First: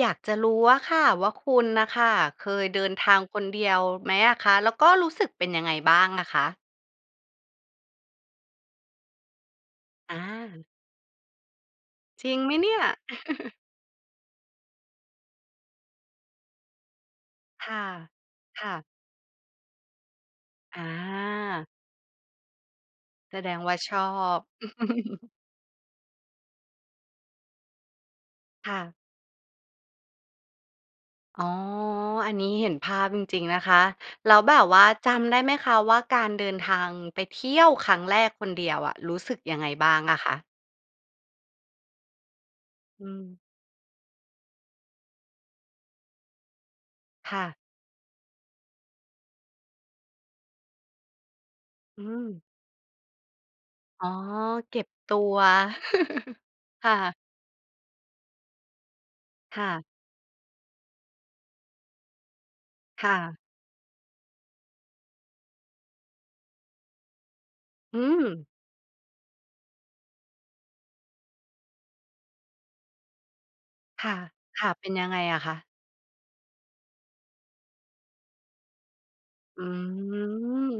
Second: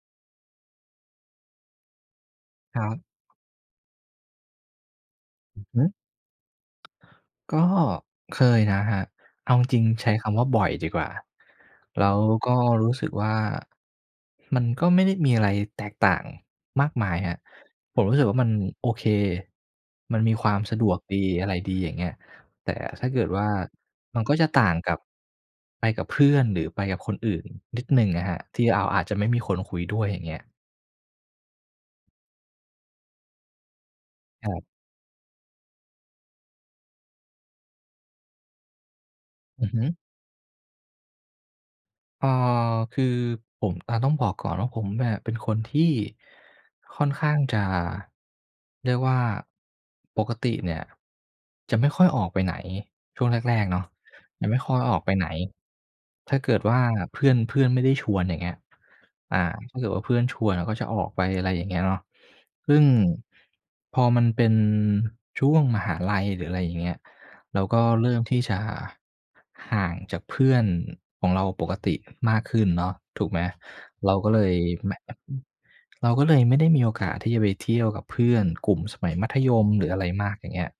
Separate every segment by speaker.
Speaker 1: อยากจะรู้อะค่ะว่า คุณน่ะค่ะเคย
Speaker 2: ค
Speaker 1: เด
Speaker 2: ร
Speaker 1: ิ
Speaker 2: ั
Speaker 1: น
Speaker 2: บ
Speaker 1: ทางคนเดียวไหมอะคะ? แล้วก็รู้สึกเป็น
Speaker 2: อ
Speaker 1: ย
Speaker 2: ื
Speaker 1: ัง
Speaker 2: อ
Speaker 1: ไง
Speaker 2: ฮึ
Speaker 1: บ้างอะคะ?
Speaker 2: ก็เคยนะครับ เอาจริง ๆ ใช้
Speaker 1: อ
Speaker 2: คำว่า บ่
Speaker 1: า
Speaker 2: อยดีกว่า แล้ว
Speaker 1: จริงไ
Speaker 2: ก
Speaker 1: หม
Speaker 2: ็
Speaker 1: เนี่ย?
Speaker 2: รู้สึกว่า มันก็ไม่ได้มีอะไรแตกต่างมากมายครับ
Speaker 1: ค่ะ
Speaker 2: ผมรู้สึกว่า มัน
Speaker 1: ค่ะ
Speaker 2: โอเค มันมีความส
Speaker 1: อ
Speaker 2: ะดวกดีอะไร
Speaker 1: า
Speaker 2: ดี อย่างเงี้ย แต่ถ้าเกิด
Speaker 1: แส
Speaker 2: ว่า
Speaker 1: ดงว่าชอ
Speaker 2: มันก็
Speaker 1: บ
Speaker 2: จะต่างกับ ไปกับเพื่อนหรือไปกับคนอื่นนิดหนึ่งอะครับ ที่
Speaker 1: ค่
Speaker 2: เรา
Speaker 1: ะ
Speaker 2: อาจจะไม่มีคนคุยด้วย อย่างเงี้ย
Speaker 1: อ๋อ อันนี้เห็นภาพจริง ๆ นะคะ แล้ว
Speaker 2: ค
Speaker 1: แ
Speaker 2: ร
Speaker 1: บ
Speaker 2: ับ
Speaker 1: บว่าจำได้ไหมคะ? ว่า การเดินทางไปเที่ยวครั้งแรกคนเดียวอะ รู้สึกยัง
Speaker 2: อ
Speaker 1: ไง
Speaker 2: ือฮึ
Speaker 1: บ้างอะคะ?
Speaker 2: อ๋อ ค
Speaker 1: อ
Speaker 2: ือ
Speaker 1: ืม
Speaker 2: ผม อ่า ต้องบอกก่อนว่า ผมอะเป็นคนที่ ค่อนข้า
Speaker 1: ค
Speaker 2: ง
Speaker 1: ่ะ
Speaker 2: จะ เรียกว่า ปกติเนี่ย จะไม่ค
Speaker 1: อื
Speaker 2: ่อยออกไ
Speaker 1: ม
Speaker 2: ปไหน ช่วงแรก ๆ เนาะ
Speaker 1: อ๋อ
Speaker 2: จะไม่ค่
Speaker 1: เ
Speaker 2: อ
Speaker 1: ก็
Speaker 2: ย
Speaker 1: บ
Speaker 2: ออกไ
Speaker 1: ต
Speaker 2: ป
Speaker 1: ั
Speaker 2: ไหน
Speaker 1: ว
Speaker 2: ถ้าเกิดว่า
Speaker 1: ค่ะ
Speaker 2: เพื่อน เพื่อนไม่ได้ชวน อย่างเงี้ย อา
Speaker 1: ค่
Speaker 2: ถ้า
Speaker 1: ะ
Speaker 2: เกิดว่า เพื่อนชวนเราก็จะออกไป อะไรอย่างเงี้ยเนาะ ซึ่ง
Speaker 1: ค่ะ
Speaker 2: พอมันเป็นช่วงมหาลัย หรือ อะไรอย่างเงี้ย เราก็
Speaker 1: อื
Speaker 2: เริ่มที
Speaker 1: ม
Speaker 2: ่จะห่างจากเพื่อนของเราปกติมากขึ้นเนาะ ถูกไหม
Speaker 1: ค
Speaker 2: เร
Speaker 1: ่
Speaker 2: า
Speaker 1: ะ
Speaker 2: ก็เลย
Speaker 1: ค่ะ เป็
Speaker 2: แม
Speaker 1: น
Speaker 2: ่ะ
Speaker 1: ยั
Speaker 2: อ
Speaker 1: งไ
Speaker 2: ะ
Speaker 1: ง
Speaker 2: อื
Speaker 1: อ
Speaker 2: ม
Speaker 1: ะคะ?
Speaker 2: เราก็เลยไม่ได้มีโอกาสที่จะไปเที่ยวกับเพื่อนกลุ่มสมัยมัธย
Speaker 1: อื
Speaker 2: มหรืออะไรมาก อย่างเงี้ย
Speaker 1: ม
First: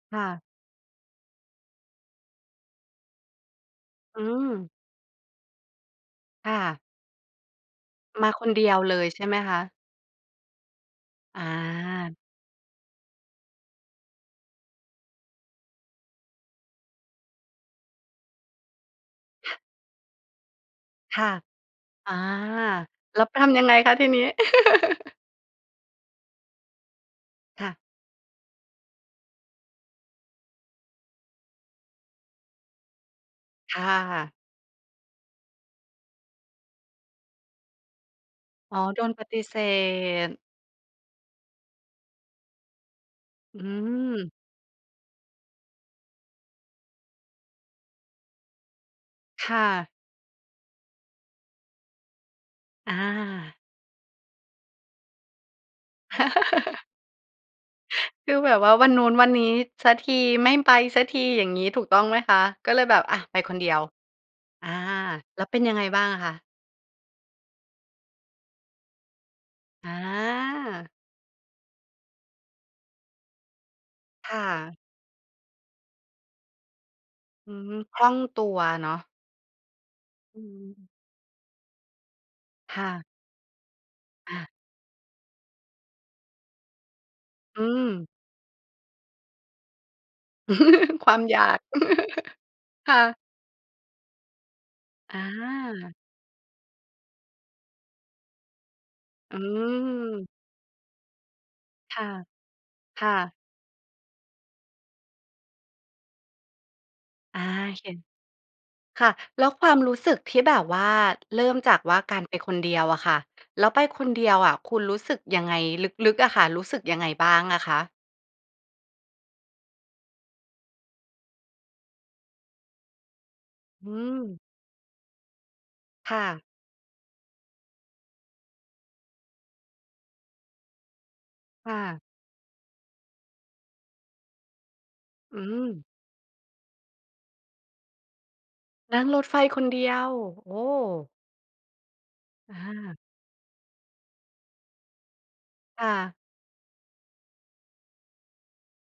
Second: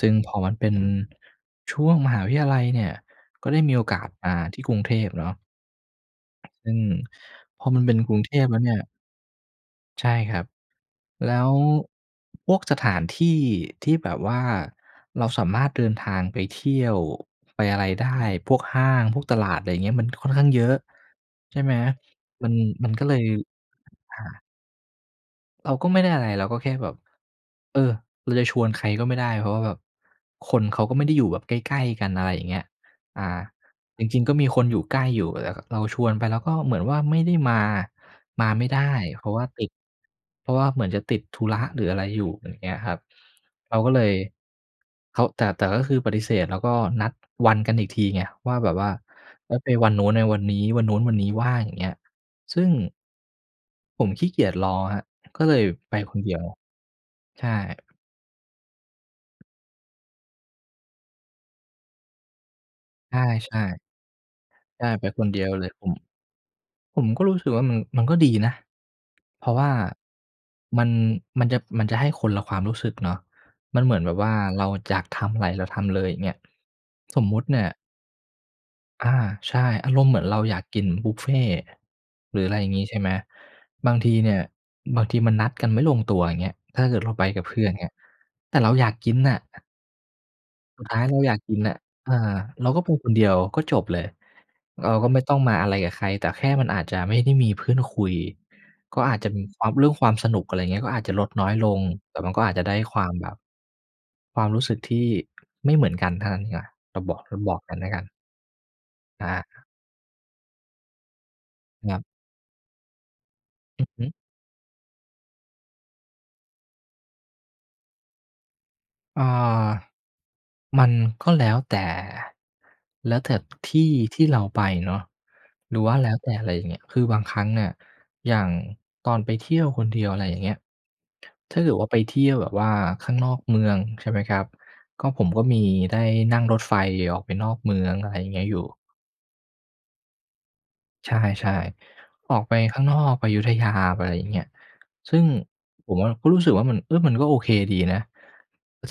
Speaker 2: ซึ่ง
Speaker 1: ค่ะ
Speaker 2: พอมันเป็นช่วงมหาวิทยาลัยเนี่ย ก็ได้มีโอกาส
Speaker 1: อื
Speaker 2: มาที่
Speaker 1: ม
Speaker 2: กรุงเทพเนาะ
Speaker 1: ค่
Speaker 2: อื
Speaker 1: ะ
Speaker 2: ม พอมันเป็นกรุง
Speaker 1: ม
Speaker 2: เท
Speaker 1: าค
Speaker 2: พ
Speaker 1: น
Speaker 2: แล้ว
Speaker 1: เด
Speaker 2: เ
Speaker 1: ี
Speaker 2: นี่
Speaker 1: ยว
Speaker 2: ย
Speaker 1: เลย ใช่ไหมคะ?
Speaker 2: ใช่ครับ แล้
Speaker 1: อ
Speaker 2: ว
Speaker 1: า
Speaker 2: พวกสถานที่ที่แบบว่าเราสามารถเดินทางไปเที่ยวไปอะไรได้ พวกห้าง พวกตลาด
Speaker 1: [unintelligible]
Speaker 2: ไรเงี้ย มันค่อนข้างเยอะ
Speaker 1: ค่ะ
Speaker 2: ใช่ไหม
Speaker 1: อา
Speaker 2: มัน มันก็เล
Speaker 1: แล
Speaker 2: ย
Speaker 1: ้ว ป ทำยังไงคะ ที
Speaker 2: อา
Speaker 1: นี้?
Speaker 2: เราก็ไม่ได้อะไร เราก็แค่แบบ
Speaker 1: ค่
Speaker 2: เอ
Speaker 1: ะ
Speaker 2: อ เราจะชวนใครก็ไม่ได้ เพราะว่าแบบคนเขาก็ไม่ได้อยู่แบบใกล้ ๆ กัน อะไรอย่างเงี้ย อ่า
Speaker 1: ค่
Speaker 2: จริง
Speaker 1: ะ
Speaker 2: ๆ ก็มีคนอยู่ใกล้อยู่ แต่ก็เราชวนไปแล้วก็เหมือนว่าไม่ได้มา มาไม่
Speaker 1: อ
Speaker 2: ไ
Speaker 1: ๋
Speaker 2: ด
Speaker 1: อ
Speaker 2: ้
Speaker 1: โดนป
Speaker 2: เพรา
Speaker 1: ฏ
Speaker 2: ะว
Speaker 1: ิ
Speaker 2: ่า
Speaker 1: เส
Speaker 2: ติด
Speaker 1: ธ
Speaker 2: เพราะว่าเหมือนจะติดธุระหรืออะไรอยู่ อย่างเงี้ยครับ
Speaker 1: อื
Speaker 2: เราก็เลย
Speaker 1: ม
Speaker 2: เขา แต่ แต่ก็คือปฏิเสธแล้วก็นัดวันกันอีกทีไง ว่าแบบว่า
Speaker 1: ค
Speaker 2: ไว้
Speaker 1: ่
Speaker 2: ไปว
Speaker 1: ะ
Speaker 2: ันนู้น ไปวันนี้ วันนู้นวันนี้ว่าง อย่างเงี้ย ซึ่ง
Speaker 1: อา
Speaker 2: ผมขี้เกียจรอครับ ก็เลยไปคนเดียว ใช่
Speaker 1: คือแบบว่าวันนู้น วันนี้ สักที ไม่ไปสักทีอย่างงี้ ถูกต้องไหมคะ? ก็เลยแบบ
Speaker 2: ใ
Speaker 1: อ
Speaker 2: ช
Speaker 1: ะ ไปคน
Speaker 2: ่
Speaker 1: เดีย
Speaker 2: ๆ
Speaker 1: ว อา
Speaker 2: ใช่ ไปคนเ
Speaker 1: แ
Speaker 2: ด
Speaker 1: ล้
Speaker 2: ี
Speaker 1: ว
Speaker 2: ยว
Speaker 1: เป็น
Speaker 2: เล
Speaker 1: ย
Speaker 2: ย
Speaker 1: ังไง
Speaker 2: ผม
Speaker 1: บ้างอะคะ?
Speaker 2: ผมก็รู้สึกว่ามัน มันก็ดีนะ เพราะว่า
Speaker 1: อ
Speaker 2: มั
Speaker 1: า
Speaker 2: น มันจะ มันจะให้คนละความรู้สึกเนาะ มันเหมือนแบบว
Speaker 1: ค
Speaker 2: ่า
Speaker 1: ่
Speaker 2: เรา
Speaker 1: ะ
Speaker 2: อยากทำอะไรเราทำเลย อย่างเงี้ย สมมุติ
Speaker 1: อื
Speaker 2: เนี่ย
Speaker 1: ม คล่องตัวเนาะ
Speaker 2: อา ใช่ อารมณ์เหมือนเร
Speaker 1: อ
Speaker 2: า
Speaker 1: ื
Speaker 2: อยากกิน
Speaker 1: ม
Speaker 2: บุฟเฟต์ หรืออะไรอย่าง
Speaker 1: ค
Speaker 2: งี้
Speaker 1: ่
Speaker 2: ใช่
Speaker 1: ะ
Speaker 2: ไหม บางทีเนี่
Speaker 1: อ
Speaker 2: ย
Speaker 1: า
Speaker 2: บางทีมันนัดกันไม่ลงตัว อย่างเงี้ย เออ เราไปกับเพ
Speaker 1: อ
Speaker 2: ื
Speaker 1: ื
Speaker 2: ่อน อย่างเงี้ย
Speaker 1: ม
Speaker 2: แต่เราอยากกินน่ะ สุดท้าย
Speaker 1: คว
Speaker 2: เร
Speaker 1: า
Speaker 2: า
Speaker 1: ม
Speaker 2: อย
Speaker 1: อ
Speaker 2: าก
Speaker 1: ย
Speaker 2: ก
Speaker 1: า
Speaker 2: ิ
Speaker 1: ก
Speaker 2: นน่ะ เอ่อ เราก็ไป
Speaker 1: ค่
Speaker 2: คน
Speaker 1: ะ
Speaker 2: เดียวก็จบเลย เราก็
Speaker 1: อ
Speaker 2: ไม่ต้องมาอะไรกับ
Speaker 1: า
Speaker 2: ใครแต่แค่มันอาจจะไม่ได้มีเพื่อนคุย ก็อาจจะ
Speaker 1: อื
Speaker 2: มีความ เรื่องความส
Speaker 1: ม
Speaker 2: นุก อะไรอย่างเงี้ย ก็อาจจะลดน้อยลง
Speaker 1: ค่ะ
Speaker 2: แต่มันก็อาจจะได้ค
Speaker 1: ค
Speaker 2: วา
Speaker 1: ่
Speaker 2: มแบ
Speaker 1: ะ
Speaker 2: บ ความรู้สึกที่ไม่เหมือนกันเท่านั้นดีกว่า เราบอก เร
Speaker 1: อ
Speaker 2: า
Speaker 1: า
Speaker 2: บอก
Speaker 1: โ
Speaker 2: ง
Speaker 1: อ
Speaker 2: ั้น
Speaker 1: เ
Speaker 2: แ
Speaker 1: ค
Speaker 2: ล้วกัน
Speaker 1: ค่ะ
Speaker 2: อ
Speaker 1: แล
Speaker 2: า
Speaker 1: ้วความรู้สึกที่แบบว่าเริ่มจาก
Speaker 2: ค
Speaker 1: ว
Speaker 2: ร
Speaker 1: ่
Speaker 2: ั
Speaker 1: า
Speaker 2: บ
Speaker 1: การไปคนเดียวอะค่ะ แล้วไป
Speaker 2: อือฮ
Speaker 1: ค
Speaker 2: ึ
Speaker 1: นเดียวอะ คุณรู้สึกยังไง? ลึก ๆ อะค่ะ รู้สึกยังไงบ้างอะคะ?
Speaker 2: อ่า มันก็แล้วแต่ แล้วแต่ท
Speaker 1: อ
Speaker 2: ี
Speaker 1: ื
Speaker 2: ่ที่เ
Speaker 1: ม
Speaker 2: ราไปเนาะ หรือว่าแล
Speaker 1: ค
Speaker 2: ้ว
Speaker 1: ่
Speaker 2: แต่
Speaker 1: ะ
Speaker 2: อะไรอย่างเงี้ย คือบางครั้งเนี่ยอย่างตอนไปเที่ยวคนเดียว อะไรอย่างเงี้ย ถ้าเ
Speaker 1: ค
Speaker 2: กิ
Speaker 1: ่
Speaker 2: ดว่าไ
Speaker 1: ะ
Speaker 2: ปเที่ยวแบบว่าข้างนอกเมืองใช่ไหมครับ ก็ ผม
Speaker 1: อื
Speaker 2: ก็มี
Speaker 1: ม
Speaker 2: ได้นั่งรถไฟออกไปนอกเมือง อะไรอย่างเงี้ยอยู่
Speaker 1: นั่งรถไฟคนเดียว โอ้!
Speaker 2: ใช่ ๆ ออกไป
Speaker 1: อ
Speaker 2: ข้างนอ
Speaker 1: า
Speaker 2: ก ไปอยุธยา ไปอะไรอย่างเงี้ย ซึ่ง
Speaker 1: ค่
Speaker 2: ผมอะ
Speaker 1: ะ
Speaker 2: ก็รู้สึกว่ามัน เออ มันก็โอเคดีนะ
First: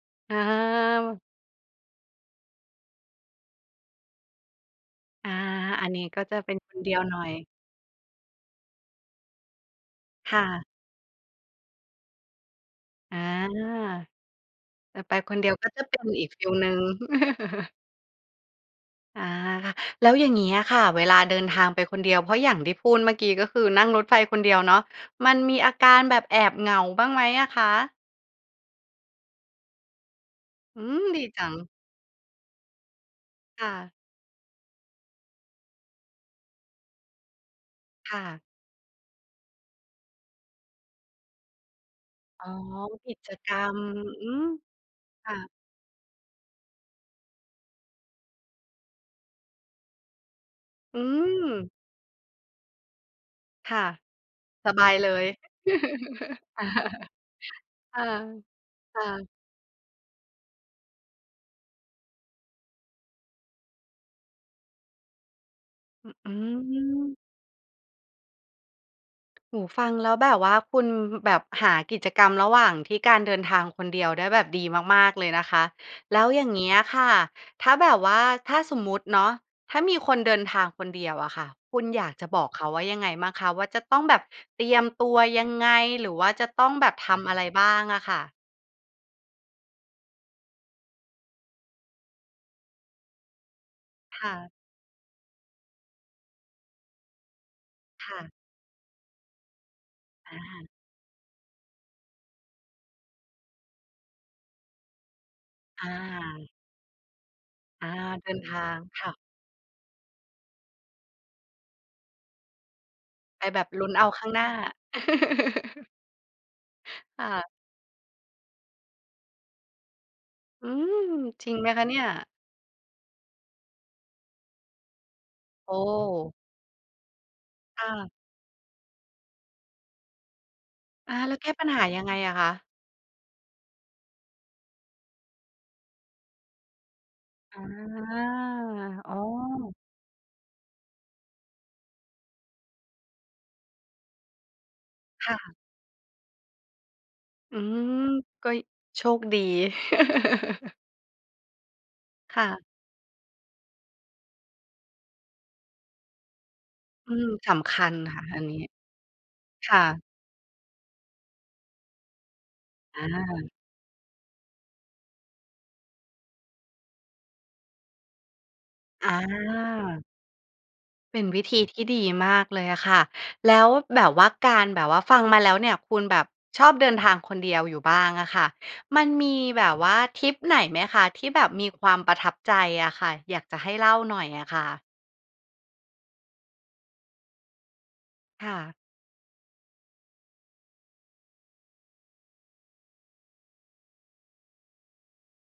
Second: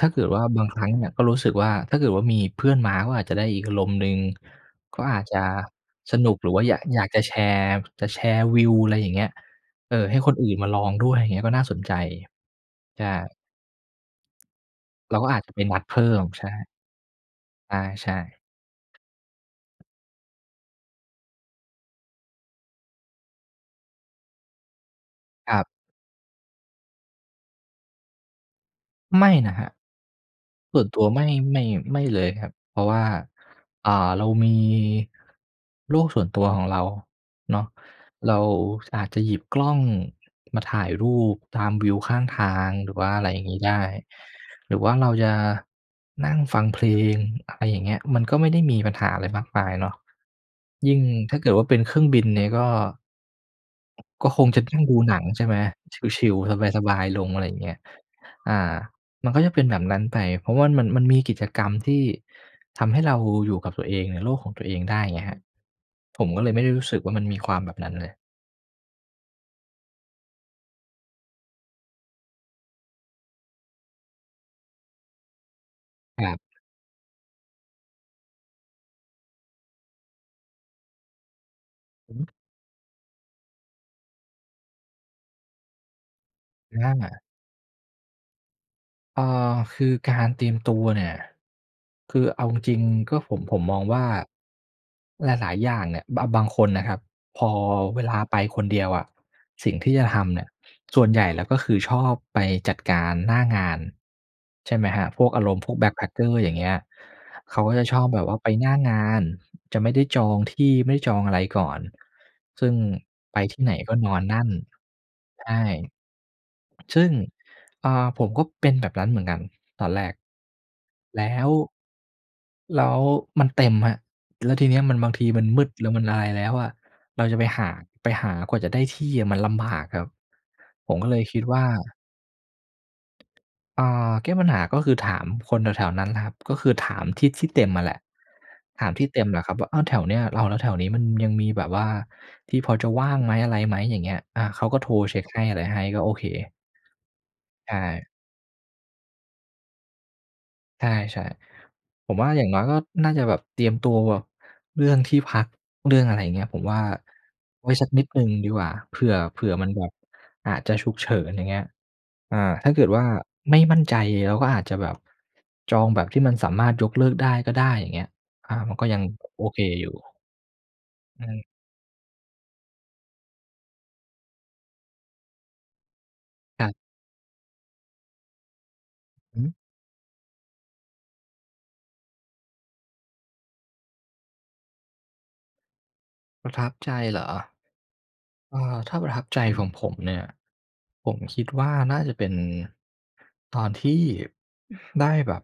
Speaker 2: ถ้าเกิด
Speaker 1: อ
Speaker 2: ว่าบางครั้งเนี่ย
Speaker 1: า
Speaker 2: ก็รู้สึกว่า ถ้าเกิดว่ามีเพื่อนมาก็อาจจะได้อีกอารมณ์หนึ่ง ก็อาจ
Speaker 1: อา
Speaker 2: จะ
Speaker 1: อันนี้
Speaker 2: ส
Speaker 1: ก็
Speaker 2: นุ
Speaker 1: จ
Speaker 2: ก
Speaker 1: ะ
Speaker 2: หร
Speaker 1: เ
Speaker 2: ื
Speaker 1: ป็
Speaker 2: อว
Speaker 1: น
Speaker 2: ่า
Speaker 1: ค
Speaker 2: อยา
Speaker 1: นเดี
Speaker 2: อ
Speaker 1: ย
Speaker 2: ย
Speaker 1: ว
Speaker 2: าก
Speaker 1: หน
Speaker 2: จ
Speaker 1: ่
Speaker 2: ะ
Speaker 1: อ
Speaker 2: แ
Speaker 1: ย
Speaker 2: ชร์ จะแชร์วิว อะไรอย่างเงี้ย เอ่อ ให้ค
Speaker 1: ค
Speaker 2: น
Speaker 1: ่
Speaker 2: อื่น
Speaker 1: ะ
Speaker 2: มาลองด้วย อย่างเงี้ยก็น่าสนใจ ใช่
Speaker 1: อา แต่ไป
Speaker 2: เราก็
Speaker 1: ค
Speaker 2: อ
Speaker 1: น
Speaker 2: า
Speaker 1: เ
Speaker 2: จ
Speaker 1: ดี
Speaker 2: จ
Speaker 1: ย
Speaker 2: ะ
Speaker 1: ว
Speaker 2: ไป
Speaker 1: ก็
Speaker 2: นั
Speaker 1: จ
Speaker 2: ด
Speaker 1: ะเ
Speaker 2: เ
Speaker 1: ป
Speaker 2: พ
Speaker 1: ็
Speaker 2: ิ
Speaker 1: น
Speaker 2: ่ม
Speaker 1: อีกฟ
Speaker 2: ใช
Speaker 1: ี
Speaker 2: ่
Speaker 1: ลหนึ่ง
Speaker 2: ใช่ ๆ
Speaker 1: อา ค่ะ แล้วอย่างนี้อะค่ะ เวลาเดินทางไปคนเดียวเพราะอย่างที่พูดเมื่อกี้ ก็คือ นั่งรถไฟคนเดียวเนาะ มัน
Speaker 2: ค
Speaker 1: ม
Speaker 2: ร
Speaker 1: ี
Speaker 2: ับ
Speaker 1: อาการแบบแอบเหงาบ้างไหมอะคะ?
Speaker 2: ไม่นะครับ ส
Speaker 1: อ
Speaker 2: ่
Speaker 1: ื
Speaker 2: วนตั
Speaker 1: ม!
Speaker 2: ว
Speaker 1: ด
Speaker 2: ไม
Speaker 1: ี
Speaker 2: ่
Speaker 1: จั
Speaker 2: ไ
Speaker 1: ง
Speaker 2: ม่ ไม่เลยครับ เพราะว่า
Speaker 1: ค่
Speaker 2: อ่า
Speaker 1: ะ
Speaker 2: เรามี โลกส่วนตัวของเราเนาะ
Speaker 1: ค่
Speaker 2: เร
Speaker 1: ะ
Speaker 2: าอาจจะหยิบกล้องมาถ่ายรูปตามวิวข้างท
Speaker 1: อ๋อ
Speaker 2: าง หรือว่
Speaker 1: ก
Speaker 2: า
Speaker 1: ิ
Speaker 2: อะไร
Speaker 1: จ
Speaker 2: อย่าง
Speaker 1: ก
Speaker 2: ง
Speaker 1: ร
Speaker 2: ี้
Speaker 1: ร
Speaker 2: ได
Speaker 1: ม
Speaker 2: ้
Speaker 1: อืม
Speaker 2: หรือว่าเราจ
Speaker 1: ค
Speaker 2: ะ
Speaker 1: ่ะ
Speaker 2: นั่งฟังเพลง อะไรอย่างเงี้ย มันก็ไม่ได้มีปัญหาอะไรมากมายเนาะ ยิ
Speaker 1: อ
Speaker 2: ่
Speaker 1: ื
Speaker 2: งถ้าเกิดว่
Speaker 1: ม
Speaker 2: า เป็นเครื่องบินเนี่ยก็
Speaker 1: ค่ะ
Speaker 2: ก็คงจะ
Speaker 1: ส
Speaker 2: ต้อ
Speaker 1: บ
Speaker 2: ง
Speaker 1: า
Speaker 2: ด
Speaker 1: ย
Speaker 2: ู
Speaker 1: เล
Speaker 2: หนัง
Speaker 1: ย
Speaker 2: ใช่ไหม ชิล
Speaker 1: ค
Speaker 2: ๆ สบาย ๆ ลง อะไรอย่างเงี้ย
Speaker 1: ่ะ
Speaker 2: อา
Speaker 1: ค่
Speaker 2: ม
Speaker 1: ะ
Speaker 2: ันก็จะเป็นแบบนั้นไป เพราะว่ามัน มันมีกิจกรรมที่ทำให้เราอยู่กับตัวเอง ในโลกของตัวเองได้ไงครับ
Speaker 1: อ
Speaker 2: ผม
Speaker 1: อื
Speaker 2: ก็เลยไม่ได้รู้สึกว่า
Speaker 1: ม
Speaker 2: มันมีความแบบนั้นเลย
Speaker 1: โอ้โฮ ฟังแล้วแบบว่าคุณแบบหากิจกรรมระหว่างที่การเดินทางคนเดียวได้แบบดีมาก ๆ เลยนะคะ แล
Speaker 2: ค
Speaker 1: ้
Speaker 2: ร
Speaker 1: ว
Speaker 2: ับ
Speaker 1: อย่างเงี้ยค่ะ ถ้าแบบว่า ถ้าสมมุติเนาะ ถ้ามีคนเดินทางคนเดียวอะค่ะ คุณอยา
Speaker 2: อ
Speaker 1: กจ
Speaker 2: ือ
Speaker 1: ะบอกเขาว่ายังไงบ้างคะ? ว่าจะต้องแบบเตรียมตัวยังไง? หรือว่าจะต้อง
Speaker 2: อ
Speaker 1: แบบท
Speaker 2: า
Speaker 1: ำอะไรบ้างอะค่ะ?
Speaker 2: เออ คือการเตรียมตัวเนี่ย คือเอาจริง ๆ ก็ผม ผมมองว่า
Speaker 1: ค่ะ
Speaker 2: หลาย ๆ อย่างเนี่ย บะ บางคนนะครับ พอเว
Speaker 1: ค
Speaker 2: ล
Speaker 1: ่
Speaker 2: า
Speaker 1: ะ
Speaker 2: ไปคนเดียวอะ สิ่งที่จะทำเ
Speaker 1: อ
Speaker 2: นี่ย
Speaker 1: า
Speaker 2: ส่วนใหญ่แล้วก็คือชอบไปจัดการหน้างาน ใช่ไหมครับ พวกอารมณ์พวก
Speaker 1: อ
Speaker 2: backpacker
Speaker 1: า
Speaker 2: อย่างเงี้ย เขาก็จะ
Speaker 1: อา
Speaker 2: ชอบแบบ
Speaker 1: เด
Speaker 2: ว
Speaker 1: ิ
Speaker 2: ่า
Speaker 1: น
Speaker 2: ไป
Speaker 1: ท
Speaker 2: หน
Speaker 1: า
Speaker 2: ้า
Speaker 1: ง
Speaker 2: ง
Speaker 1: ค
Speaker 2: า
Speaker 1: ่ะ
Speaker 2: น จะไม่ได้จองที่ไม่ได้จองอะไรก่อน ซึ่งไป
Speaker 1: ไป
Speaker 2: ท
Speaker 1: แ
Speaker 2: ี
Speaker 1: บ
Speaker 2: ่
Speaker 1: บ
Speaker 2: ไหน
Speaker 1: ลุ้
Speaker 2: ก
Speaker 1: น
Speaker 2: ็
Speaker 1: เอ
Speaker 2: น
Speaker 1: า
Speaker 2: อ
Speaker 1: ข
Speaker 2: น
Speaker 1: ้าง
Speaker 2: น
Speaker 1: ห
Speaker 2: ั
Speaker 1: น้
Speaker 2: ่
Speaker 1: า
Speaker 2: น ใช่ ซึ่ง
Speaker 1: ค่ะ
Speaker 2: อ่า ผมก็เป็นแบบนั้นเหมือนกันตอนแรก
Speaker 1: อืม
Speaker 2: แล้
Speaker 1: จ
Speaker 2: ว
Speaker 1: ริงไหมคะเนี่ย?
Speaker 2: แล้วมันเต็มครับ แล้วทีเนี้ยมันบางทีมันมื
Speaker 1: โ
Speaker 2: ด
Speaker 1: อ
Speaker 2: แล้วมันอะไร
Speaker 1: ้
Speaker 2: แล้วอะ เราจะไปหา
Speaker 1: ค่
Speaker 2: ไป
Speaker 1: ะ
Speaker 2: หากว่าจะได้ที่อะมันลำบากครับ ผมก็
Speaker 1: อ
Speaker 2: เล
Speaker 1: า
Speaker 2: ย
Speaker 1: แล
Speaker 2: ค
Speaker 1: ้ว
Speaker 2: ิด
Speaker 1: แก้
Speaker 2: ว่
Speaker 1: ป
Speaker 2: า
Speaker 1: ัญหายังไงอะคะ?
Speaker 2: เอ่อ แก้ปัญหาก็คือถามคนแถว ๆ นั้นแหละครับ ก็คือถามที่ที่
Speaker 1: อ
Speaker 2: เต
Speaker 1: า
Speaker 2: ็มอะแหละ ถามที่
Speaker 1: อ้อ
Speaker 2: เต็มแหละครับว่า เออ แถวเนี้ย แล้ว แล้วแถวนี้มันยังมีแบบว่าที่พอจะว่างไหม อะไรไหม อย่างเงี้ย อา เขาก็โทรเช็ค
Speaker 1: ค่
Speaker 2: ให้อ
Speaker 1: ะ
Speaker 2: ะไรให้ ก็โอเค
Speaker 1: อื
Speaker 2: ใช
Speaker 1: ม
Speaker 2: ่
Speaker 1: ก็ ย โชคดี
Speaker 2: ใช่ ๆ ผมว่า
Speaker 1: ค
Speaker 2: อย่
Speaker 1: ่
Speaker 2: างน้
Speaker 1: ะ
Speaker 2: อยก็น่าจะแบบเตรียมตัวเรื่องที่พัก เรื่องอะไรอย่างเงี้ย ผมว่า
Speaker 1: อืม ส
Speaker 2: ไว
Speaker 1: ำ
Speaker 2: ้
Speaker 1: ค
Speaker 2: ส
Speaker 1: ั
Speaker 2: ัก
Speaker 1: ญ
Speaker 2: นิดห
Speaker 1: ค
Speaker 2: นึ
Speaker 1: ่
Speaker 2: ่
Speaker 1: ะ
Speaker 2: ง
Speaker 1: อัน
Speaker 2: ดี
Speaker 1: นี้
Speaker 2: กว่า เผื่อ เผื่อมั
Speaker 1: ค
Speaker 2: น
Speaker 1: ่
Speaker 2: แบบ
Speaker 1: ะ
Speaker 2: อาจจะฉุกเฉิน อย่างเงี้ย อ่า ถ้าเกิด
Speaker 1: อ
Speaker 2: ว่า
Speaker 1: า
Speaker 2: ไม่มั่นใจเราก็อาจจะแบบจองแบบที่มันสามารถยกเลิกได้ก็ได้ อย่างเงี้ย อา มันก็ยัง
Speaker 1: อ
Speaker 2: โอเคอยู
Speaker 1: า
Speaker 2: ่
Speaker 1: เป็
Speaker 2: อื
Speaker 1: นวิ
Speaker 2: ม
Speaker 1: ธีที่ดีมากเลยอะค่ะ แล้วแบบว่าการแบบว่าฟังมาแล้วเนี่ย คุณแบบช
Speaker 2: คร
Speaker 1: อ
Speaker 2: ั
Speaker 1: บ
Speaker 2: บ
Speaker 1: เดินทางคนเดียวอยู่บ้างอะค่ะ มันม
Speaker 2: อ
Speaker 1: ี
Speaker 2: ือฮึ
Speaker 1: แบบว่าทริปไหนไหมคะ ที่แบบมีความประทับใจอะค่ะ อยากจะให้เล่าหน่อยอะค่ะ?
Speaker 2: ประทับใจเหรอ?
Speaker 1: ค่
Speaker 2: เอ่
Speaker 1: ะ
Speaker 2: อ ถ้าประทับใจ ของผมเนี่ย ผมคิดว่า น่าจะเป็น ตอนที่ได้แบบ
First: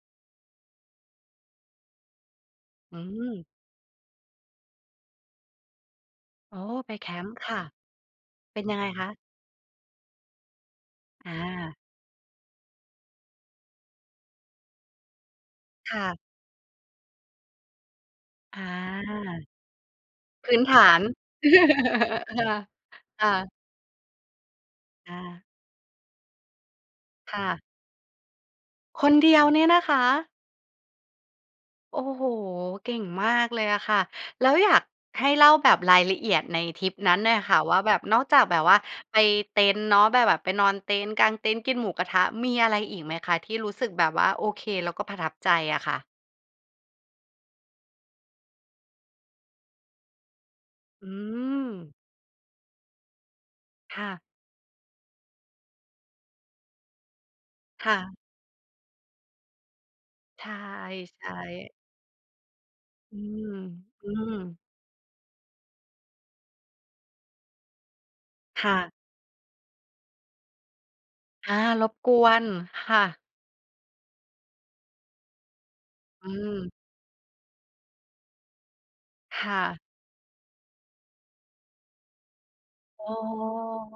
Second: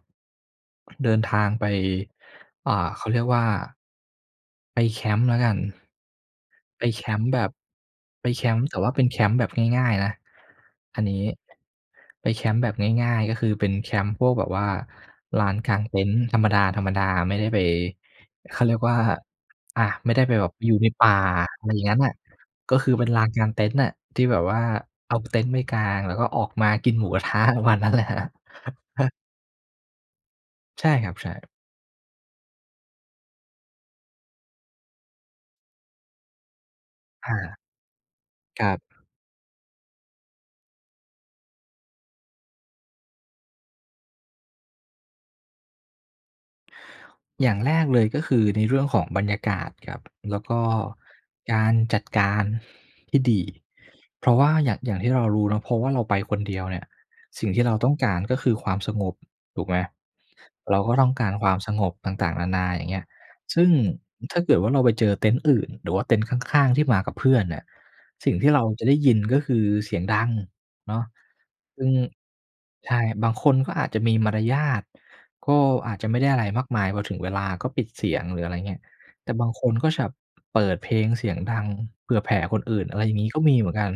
Speaker 2: เดินทางไป อ่า
Speaker 1: อื
Speaker 2: เขาเรียกว่
Speaker 1: ม
Speaker 2: า ไปแคมป์แล้วกัน
Speaker 1: อ๋อ
Speaker 2: ไป
Speaker 1: ไป
Speaker 2: แค
Speaker 1: แค
Speaker 2: มป
Speaker 1: ม
Speaker 2: ์
Speaker 1: ป์
Speaker 2: แบ
Speaker 1: ค
Speaker 2: บ
Speaker 1: ่ะ
Speaker 2: ไปแค
Speaker 1: เป
Speaker 2: ม
Speaker 1: ็
Speaker 2: ป
Speaker 1: น
Speaker 2: ์
Speaker 1: ย
Speaker 2: แต
Speaker 1: ั
Speaker 2: ่
Speaker 1: งไง
Speaker 2: ว่าเป
Speaker 1: ค
Speaker 2: ็น
Speaker 1: ะ?
Speaker 2: แคมป์แบบง่าย ๆ นะอันนี้
Speaker 1: อา
Speaker 2: ไปแคมป์แบบง่าย ๆ ก็คือเป็นแคมป์พวกแบบว่าลานกลาง
Speaker 1: ค
Speaker 2: เต
Speaker 1: ่
Speaker 2: ็น
Speaker 1: ะ
Speaker 2: ท์ธรรมดา ๆ ไม่ได้ไป เ
Speaker 1: อ
Speaker 2: ข
Speaker 1: า
Speaker 2: าเรียกว่า อะ ไม่ได้ไปแบ
Speaker 1: พ
Speaker 2: บ
Speaker 1: ื้น
Speaker 2: อย
Speaker 1: ฐ
Speaker 2: ู่ใน
Speaker 1: าน
Speaker 2: ป่า อะไรอย่างงั้นน่ะ
Speaker 1: ค่ะ
Speaker 2: ก็คือเป็นล
Speaker 1: ค
Speaker 2: า
Speaker 1: ่
Speaker 2: นกา
Speaker 1: ะ
Speaker 2: งเต็นท์น่ะ ที่แบบว่าเ
Speaker 1: ค
Speaker 2: อ
Speaker 1: ่
Speaker 2: าเต็
Speaker 1: ะ
Speaker 2: นท์ไปกาง แล้วก็ออกมากินหมู กระท
Speaker 1: ค
Speaker 2: ะ
Speaker 1: ่
Speaker 2: ป
Speaker 1: ะ
Speaker 2: ระมาณนั้นแหละครับ
Speaker 1: คนเดียวเนี่ยนะคะ
Speaker 2: ใช่ครับ ใช่
Speaker 1: โอ้โฮ! เก่งมากเลยอะค่ะ แล้วอยากให้เล่าแบบรายละเอียดในทริปนั้น
Speaker 2: อ
Speaker 1: หน่อยค
Speaker 2: า
Speaker 1: ่ะว่าแบบ นอกจากแบบ
Speaker 2: คร
Speaker 1: ว
Speaker 2: ั
Speaker 1: ่า
Speaker 2: บ
Speaker 1: ไปเต็นท์เนาะ ไปแบบ ไปนอนเต็นท์ กางเต็นท์ กินหมูกระทะ มีอะไรอีกไหมคะที่รู้สึกแบบว่าโอเค แล้วก็ประทับใจอะค่ะ?
Speaker 2: อย่างแรกเลย ก็คือในเรื่องของบรรยากาศครับ แล้วก็
Speaker 1: อื
Speaker 2: การ
Speaker 1: ม
Speaker 2: จัดการที่ดี
Speaker 1: ค่ะ
Speaker 2: เพราะว่าอย่าง อย่างที่เรารู้เนาะ เพราะว่าเราไปคนเดียวเนี่ย สิ่งที่เรา
Speaker 1: ค
Speaker 2: ต้
Speaker 1: ่
Speaker 2: องก
Speaker 1: ะ
Speaker 2: ารก็คือความสงบ ถูกไหม
Speaker 1: ใ
Speaker 2: เราก็ ต้องก
Speaker 1: ช
Speaker 2: าร
Speaker 1: ่
Speaker 2: ความส
Speaker 1: ๆ
Speaker 2: งบต่าง ๆ นานา อย่างเงี้ย
Speaker 1: อืม
Speaker 2: ซึ่ง
Speaker 1: อื
Speaker 2: ถ้าเก
Speaker 1: ม
Speaker 2: ิดว่า เราไปเจอเต็นท์อื่น หรือว่าเต็นท์ข้าง ๆ ที่มากับเพื่อนเนี่ย สิ่งที่เรา
Speaker 1: ค่
Speaker 2: จ
Speaker 1: ะ
Speaker 2: ะได้ยิน ก็คือเสียงดังเนาะ
Speaker 1: อา
Speaker 2: ซ
Speaker 1: ร
Speaker 2: ึ่ง
Speaker 1: บกวน
Speaker 2: ใ
Speaker 1: ค
Speaker 2: ช
Speaker 1: ่
Speaker 2: ่
Speaker 1: ะ
Speaker 2: บางคนก็อาจจะมีมารยาท ก็อาจจะไม่
Speaker 1: อ
Speaker 2: ได
Speaker 1: ื
Speaker 2: ้อะไรม
Speaker 1: ม
Speaker 2: ากมาย พอถึงเวลาก็ปิดเสียง หรืออะไรอย่างเงี้ย แต่บ
Speaker 1: ค
Speaker 2: าง
Speaker 1: ่
Speaker 2: คน
Speaker 1: ะ
Speaker 2: ก็แบบเปิดเพลงเสียงดังเผื่อแผ่คนอื่น อะไร
Speaker 1: อ๋อ
Speaker 2: อย่างนี้ ก็มีเหมือนกัน